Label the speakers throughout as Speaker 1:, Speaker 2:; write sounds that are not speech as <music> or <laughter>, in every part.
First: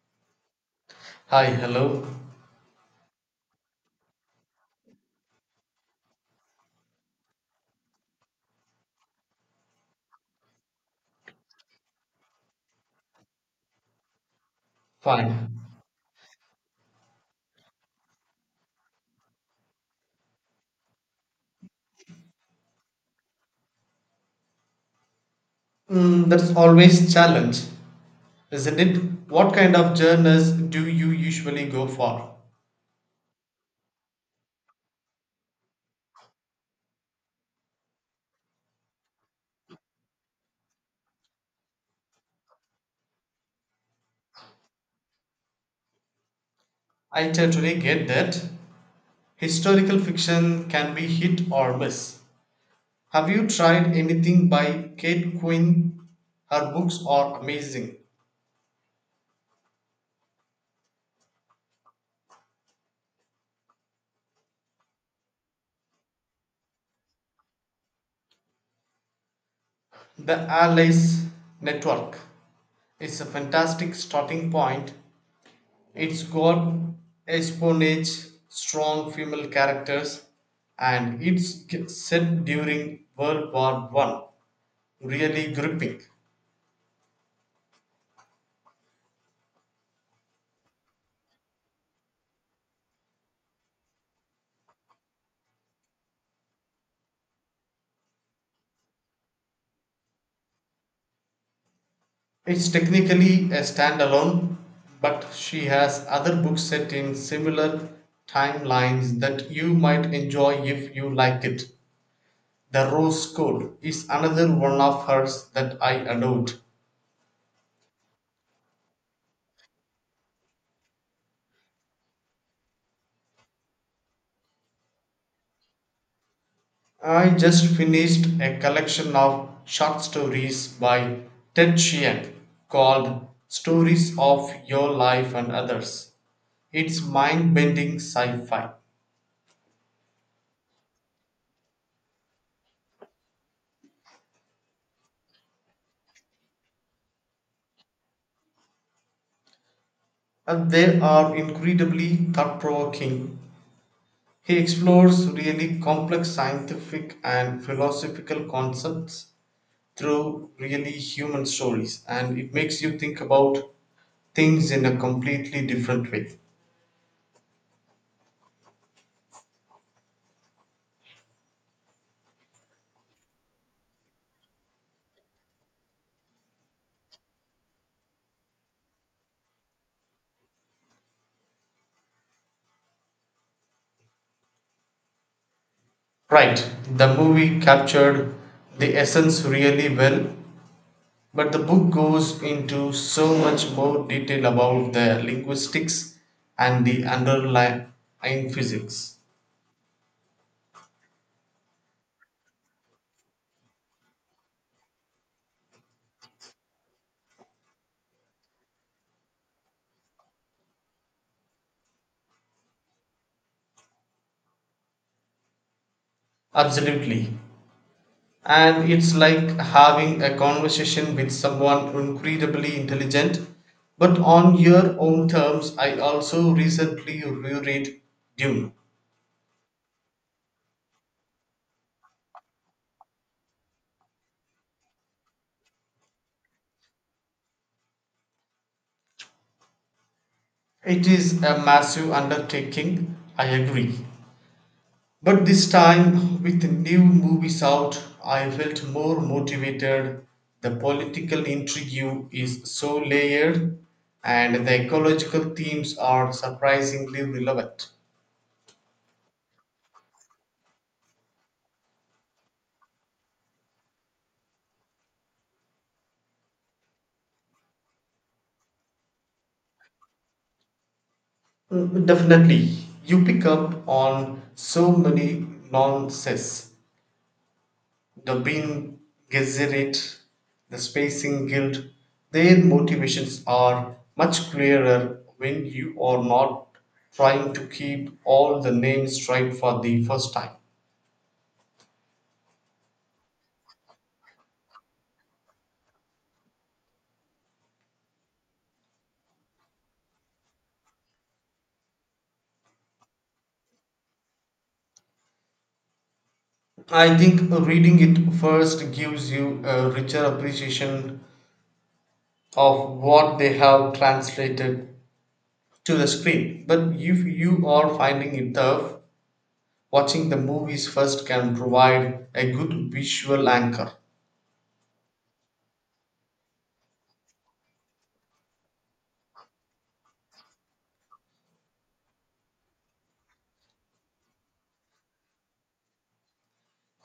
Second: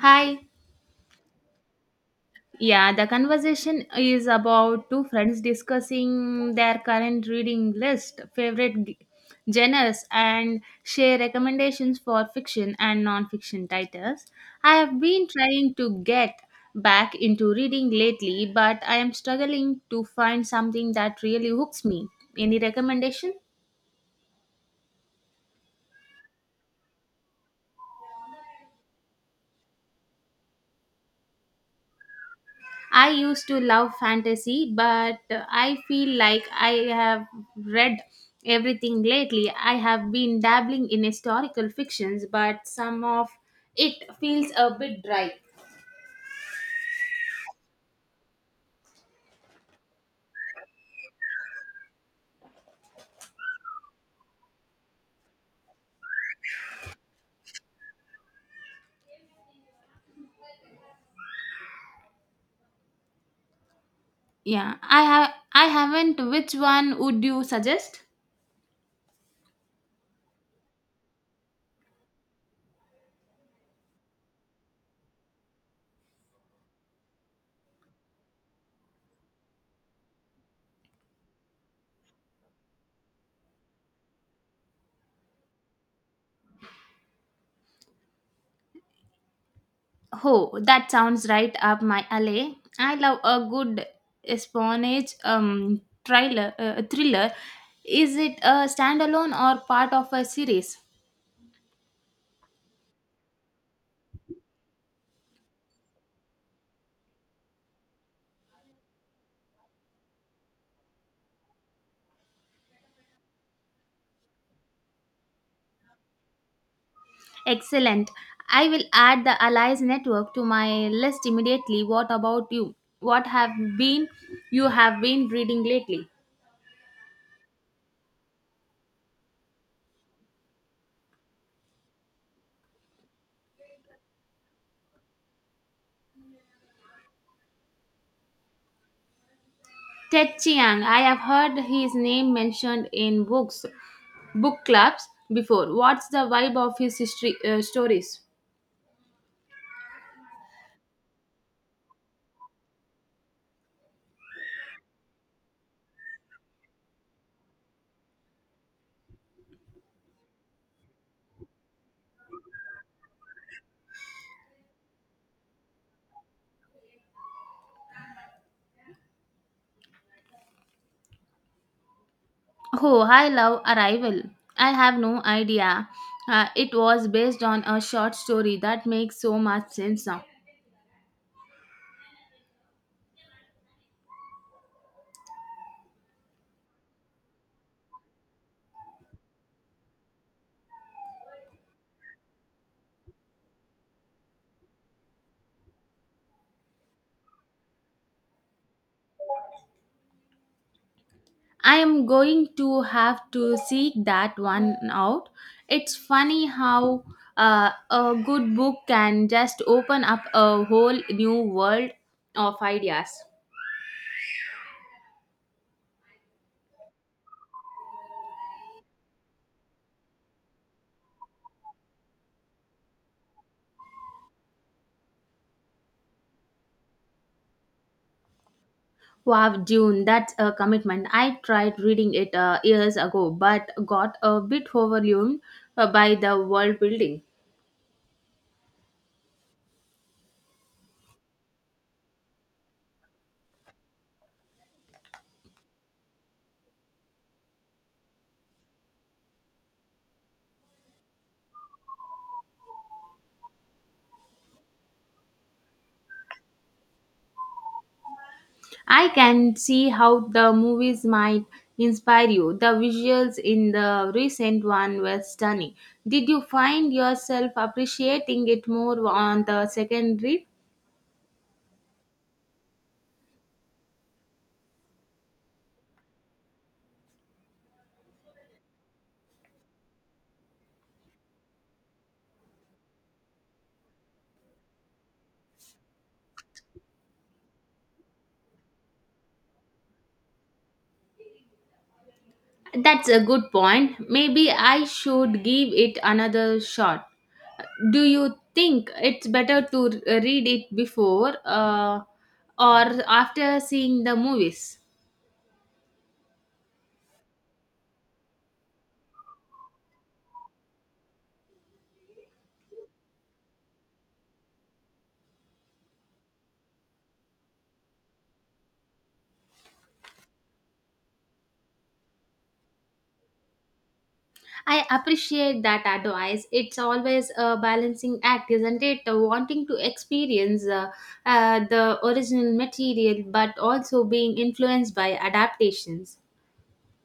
Speaker 1: Hi.
Speaker 2: Hi, hello.
Speaker 1: Yeah, the conversation is about two friends discussing their current reading list, favorite genres, and share recommendations for fiction and non-fiction titles. I have been
Speaker 2: Fine.
Speaker 1: trying to get back into reading lately, but I am struggling to find something that really hooks me. Any recommendation?
Speaker 2: That's always challenge, isn't it? What kind of journals do you usually go for?
Speaker 1: I used to love fantasy, but I feel like I have read everything lately. I have been dabbling in historical fictions, but some of it feels a bit dry.
Speaker 2: I totally get that. Historical fiction can be hit or miss. Have you tried anything by Kate Quinn? Her books are amazing.
Speaker 1: Yeah, I haven't, which one would you suggest?
Speaker 2: The Allies Network is a fantastic starting point. It's got espionage, strong female characters, and set during World War One. Really gripping.
Speaker 1: Oh, that sounds right up my alley. I love a good espionage thriller, thriller. Is it a standalone or part of a series?
Speaker 2: It's technically a standalone, but she has other books set in similar timelines that you might enjoy if you like it. The Rose Code is another one of hers that I adored.
Speaker 1: Excellent. I will add the Allies network to my list immediately. What about you? What have been you have been reading lately?
Speaker 2: I just finished a collection of short stories by Ted Chiang called Stories of Your Life and Others. It's mind bending sci fi.
Speaker 1: Ted Chiang. I have heard his name mentioned in books, book clubs before. What's the vibe of his history stories?
Speaker 2: And they are incredibly thought provoking. He explores really complex scientific and philosophical concepts through really human stories, and it makes you think about things in a completely different way.
Speaker 1: Oh, I love Arrival. I have no idea. It was based on a short story that makes so much sense now.
Speaker 2: Right, the movie captured the essence really well, but the book goes into so much more detail about the linguistics and the underlying physics.
Speaker 1: I am going to have to seek that one out. It's funny how a good book can just open up a whole new world of ideas.
Speaker 2: Absolutely. And it's like having a conversation with someone incredibly intelligent, but on your own terms. I also recently reread Dune.
Speaker 1: Wow, June, that's a commitment. I tried reading it years ago but got a bit overwhelmed by the world building.
Speaker 2: It is a massive undertaking, I agree. But this time, with new movies out, I felt more motivated. The political intrigue is so layered, and the ecological themes are surprisingly relevant.
Speaker 1: I can see how the movies might inspire you. The visuals in the recent one were stunning. Did you find yourself appreciating it more on the second read?
Speaker 2: Definitely, you pick up on so many nonsense. The bin Gesserit, the Spacing Guild, their motivations are much clearer when you are not trying to keep all the names right for the first time.
Speaker 1: That's a good point. Maybe I should give it another shot. Do you think it's better to read it before, or after seeing the movies?
Speaker 2: I think reading it first gives you a richer appreciation of what they have translated to the screen. But if you are finding it tough, watching the movies first can provide a good visual anchor.
Speaker 1: I appreciate that advice. It's always a balancing act, isn't it? Wanting to experience, the original material but also being influenced by adaptations.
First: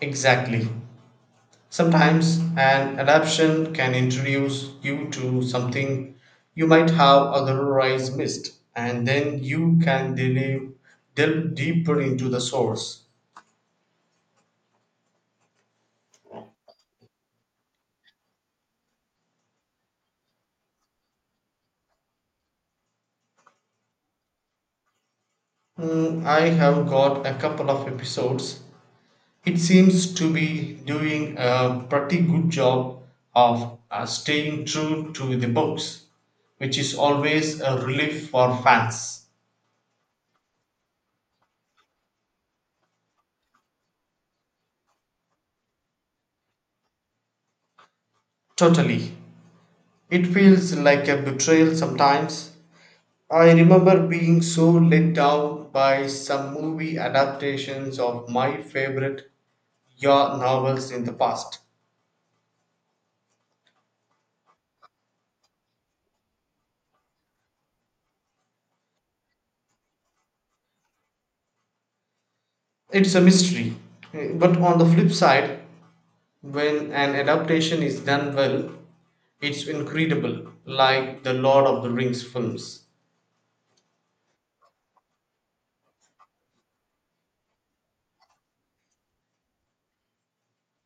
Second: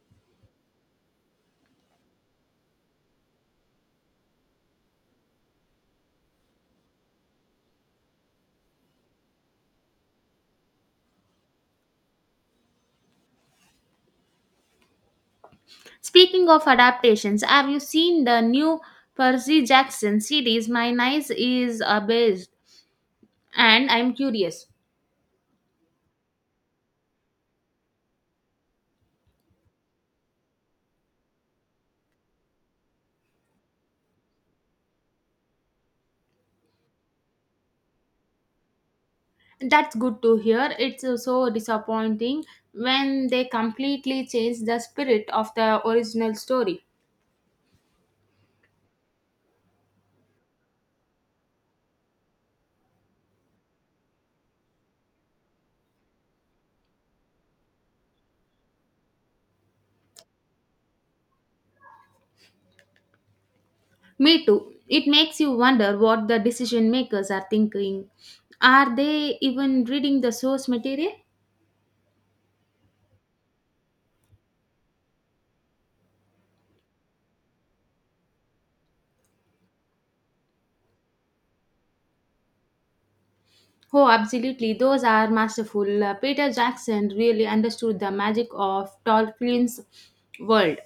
Speaker 2: Exactly. Sometimes an adaptation can introduce you to something you might have otherwise missed, and then you can delve deeper into the source.
Speaker 1: Speaking of adaptations, have you seen the new Percy Jackson series? My niece is abased, and I'm curious.
Speaker 2: I have got a couple of episodes. It seems to be doing a pretty good job of staying true to the books, which is always a relief for fans.
Speaker 1: That's good to hear. It's so disappointing when they completely change the spirit of the original story.
Speaker 2: Totally. It feels like a betrayal sometimes, I remember being so let down by some movie adaptations of my favorite YA novels in the past.
Speaker 1: Me too. It makes you wonder what the decision makers are thinking. Are they even reading the source material?
Speaker 2: It's a mystery. But on the flip side, when an adaptation is done well, it's incredible, like the Lord of the Rings films.
Speaker 1: Oh, absolutely. Those are masterful. Peter Jackson really understood the magic of Tolkien's world.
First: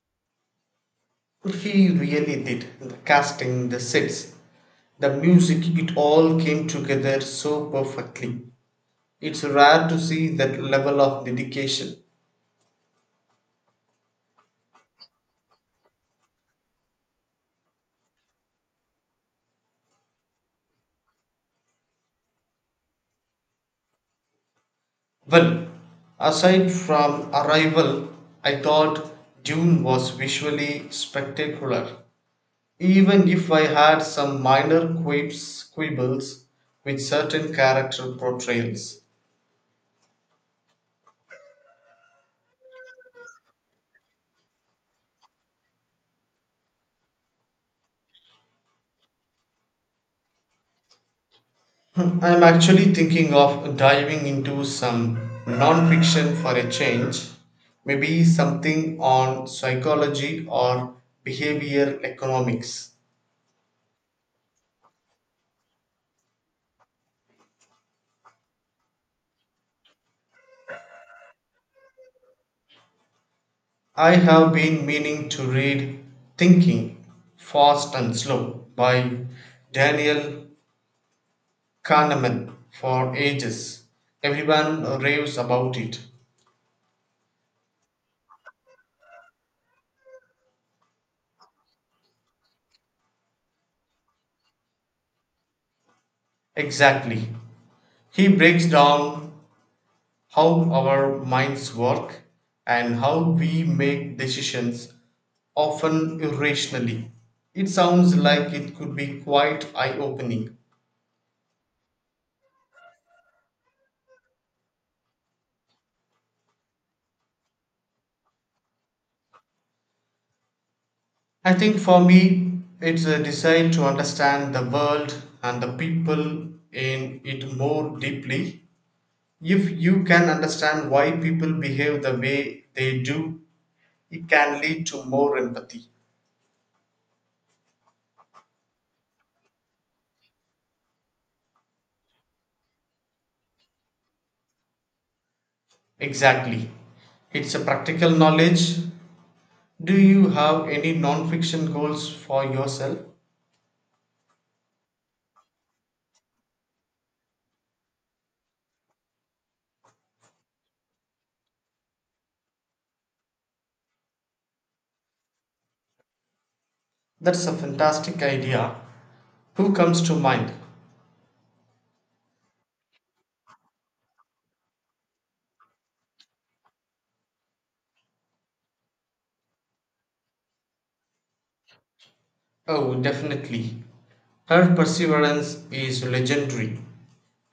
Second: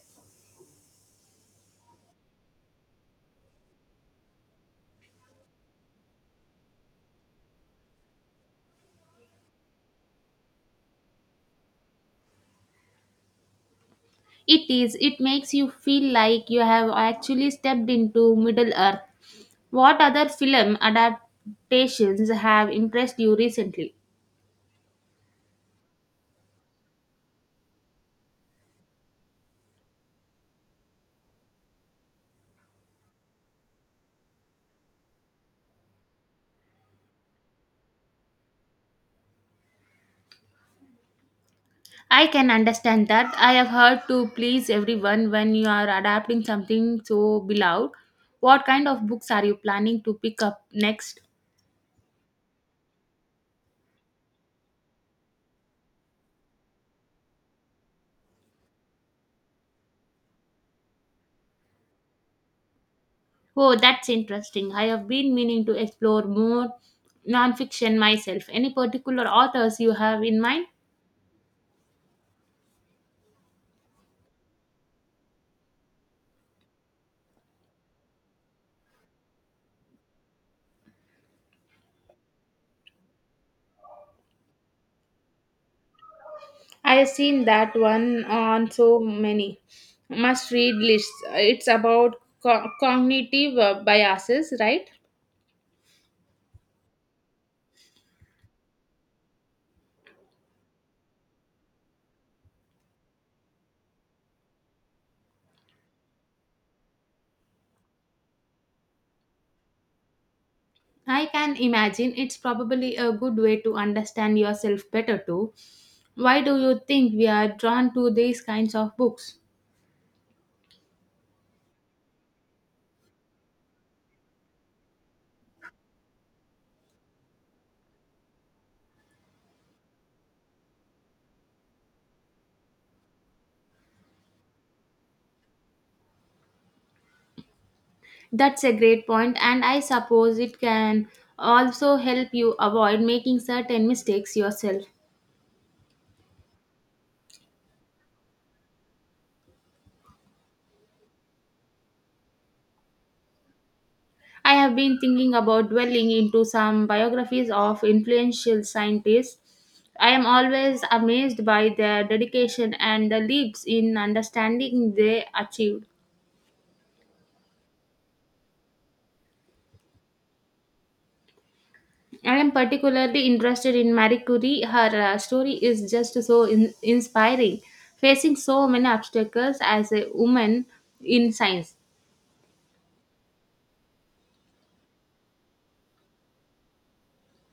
Speaker 2: He really did. The casting, the sets, the music, it all came together so perfectly. It's rare to see that level of dedication.
Speaker 1: It is. It makes you feel like you have actually stepped into Middle Earth. What other film adaptations have impressed you recently?
Speaker 2: Well, aside from Arrival, I thought Dune was visually spectacular. Even if I had some minor quibbles with certain character portrayals.
Speaker 1: I can understand that. I have heard to please everyone when you are adapting something so beloved. What kind of books are you planning to pick up next?
Speaker 2: <laughs> I'm actually thinking of diving into some non-fiction for a change, maybe something on psychology or behavioral economics.
Speaker 1: Oh, that's interesting. I have been meaning to explore more nonfiction myself. Any particular authors you have in mind?
Speaker 2: I have been meaning to read Thinking Fast and Slow by Daniel Kahneman for ages. Everyone raves about it.
Speaker 1: I have seen that one on so many must read lists. It's about cognitive biases, right?
Speaker 2: Exactly. He breaks down how our minds work and how we make decisions, often irrationally. It sounds like it could be quite eye opening.
Speaker 1: I can imagine it's probably a good way to understand yourself better too. Why do you think we are drawn to these kinds of books?
Speaker 2: I think for me, it's a desire to understand the world and the people in it more deeply. If you can understand why people behave the way they do, it can lead to more empathy.
Speaker 1: That's a great point, and I suppose it can also help you avoid making certain mistakes yourself.
Speaker 2: Exactly. It's a practical knowledge. Do you have any non-fiction goals for yourself?
Speaker 1: I have been thinking about dwelling into some biographies of influential scientists. I am always amazed by their dedication and the leaps in understanding they achieved.
Speaker 2: That's a fantastic idea. Who comes to mind?
Speaker 1: I am particularly interested in Marie Curie. Her story is just so inspiring. Facing so many obstacles as a woman in science,
Speaker 2: Oh, definitely. Her perseverance is legendary,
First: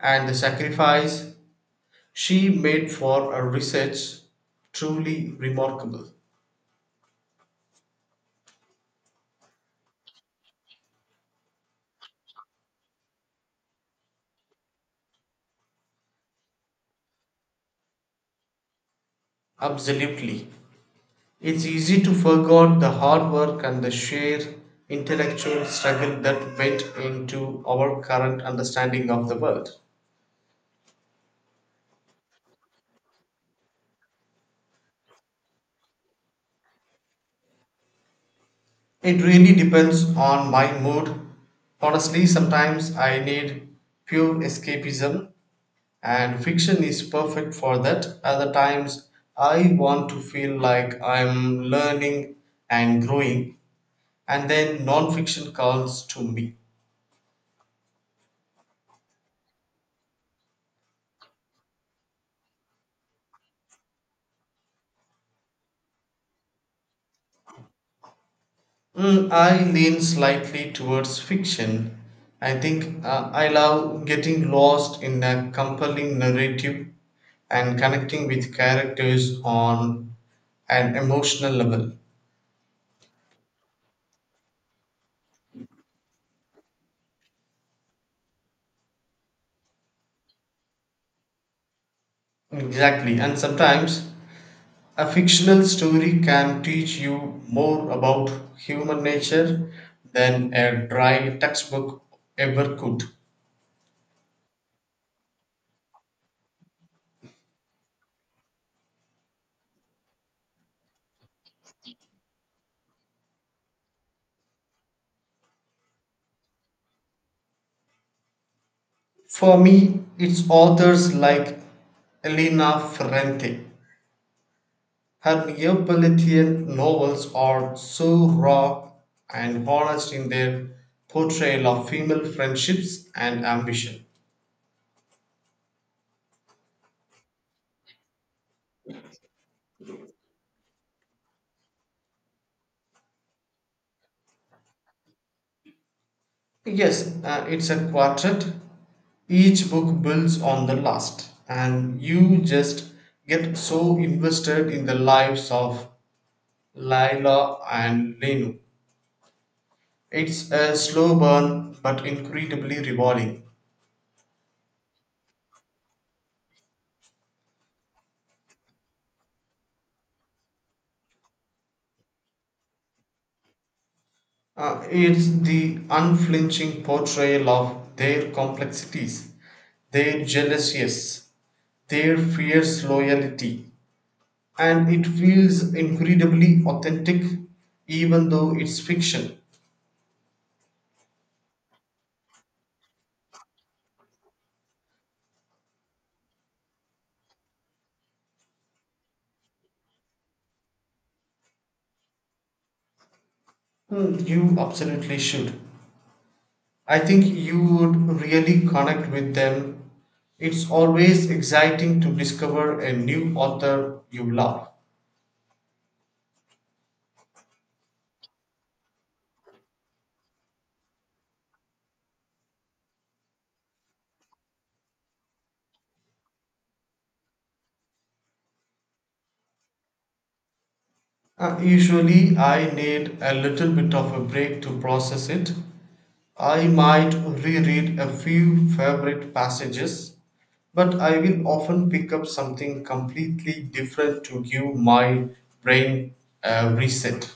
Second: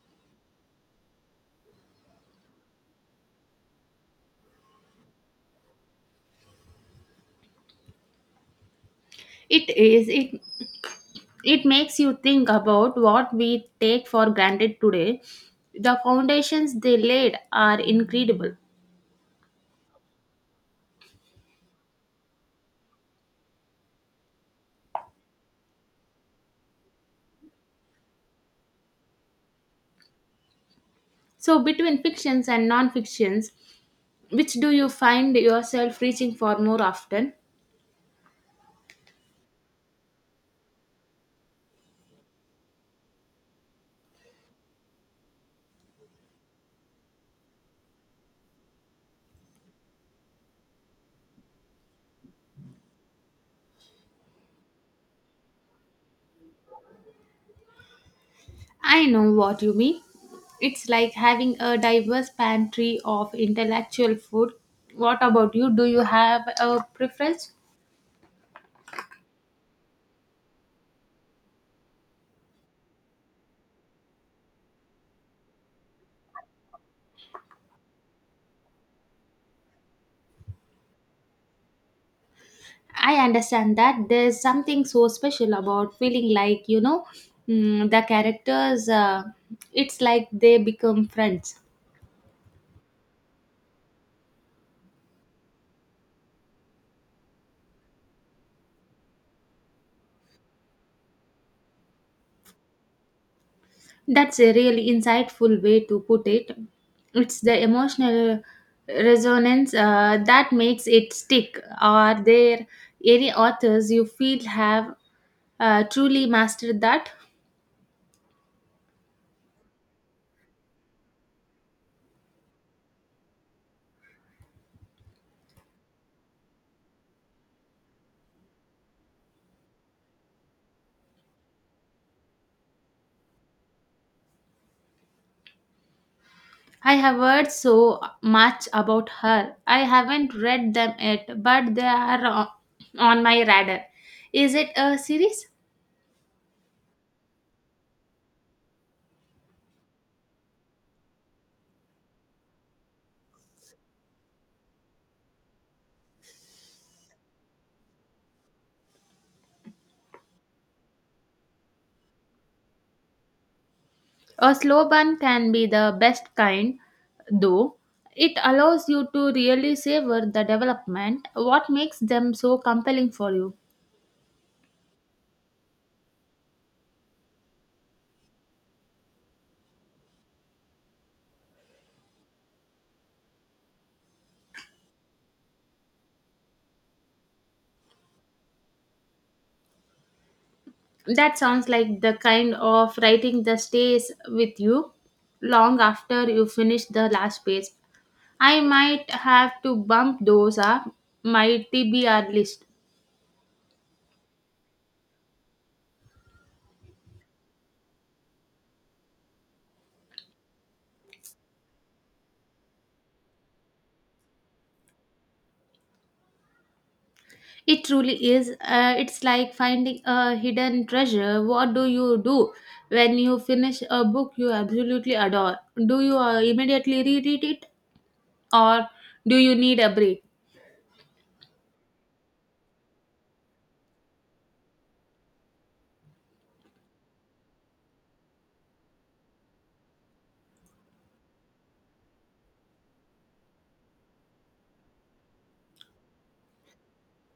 Speaker 2: and the sacrifice she made for her research truly remarkable.
Speaker 1: it is it it makes you think about what we take for granted today. The foundations they laid are incredible.
Speaker 2: Absolutely. It's easy to forget the hard work and the sheer intellectual struggle that went into our current understanding of the world.
Speaker 1: So between fictions and non-fictions, which do you find yourself reaching for more often?
Speaker 2: It really depends on my mood. Honestly, sometimes I need pure escapism. And fiction is perfect for that. Other times, I want to feel like I'm learning and growing, and then non-fiction calls to me.
Speaker 1: I know what you mean. It's like having a diverse pantry of intellectual food. What about you? Do you have a preference?
Speaker 2: I lean slightly towards fiction. I think I love getting lost in a compelling narrative and connecting with characters on an emotional level.
Speaker 1: I understand that there's something so special about feeling like, you know, the characters, it's like they become friends.
Speaker 2: Exactly, and sometimes a fictional story can teach you more about human nature than a dry textbook ever could.
Speaker 1: That's a really insightful way to put it. It's the emotional resonance, that makes it stick. Are there any authors you feel have, truly mastered that?
Speaker 2: For me, it's authors like Elena Ferrante. Her Neapolitan novels are so raw and honest in their portrayal of female friendships and ambition.
Speaker 1: I have heard so much about her. I haven't read them yet, but they are on my radar. Is it a series?
Speaker 2: Yes, it's a quartet. Each book builds on the last, and you just get so invested in the lives of Laila and Lenu. It's a slow burn but incredibly rewarding.
Speaker 1: A slow burn can be the best kind, though. It allows you to really savor the development. What makes them so compelling for you?
Speaker 2: It's the unflinching portrayal of their complexities, their jealousies, their fierce loyalty, and it feels incredibly authentic even though it's fiction.
Speaker 1: That sounds like the kind of writing that stays with you long after you finish the last page. I might have to bump those up my TBR list.
Speaker 2: You absolutely should. I think you would really connect with them. It's always exciting to discover a new author you love.
Speaker 1: It truly is. It's like finding a hidden treasure. What do you do when you finish a book you absolutely adore? Do you immediately reread it, or do you need a break?
Speaker 2: Usually, I need a little bit of a break to process it. I might reread a few favorite passages, but I will often pick up something completely different to give my brain a reset.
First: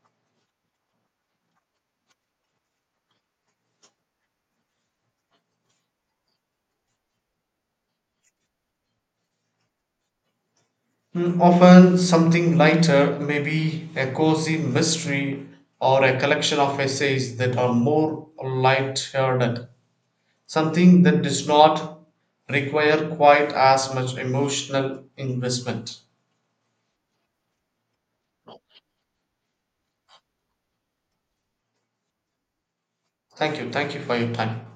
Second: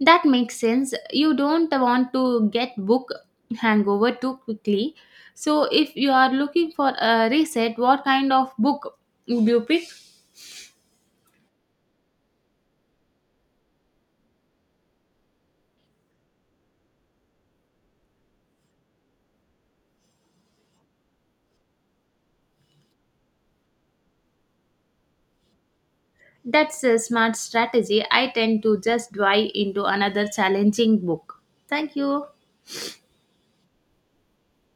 Speaker 1: That makes sense. You don't want to get book hangover too quickly. So, if you are looking for a reset, what kind of book would you pick?
Speaker 2: Often something lighter, maybe a cozy mystery or a collection of essays that are more light-hearted. Something that does not require quite as much emotional investment.
Speaker 1: That's a smart strategy. I tend to just dive into another challenging book. Thank you.
Speaker 2: Thank you. Thank you for your time.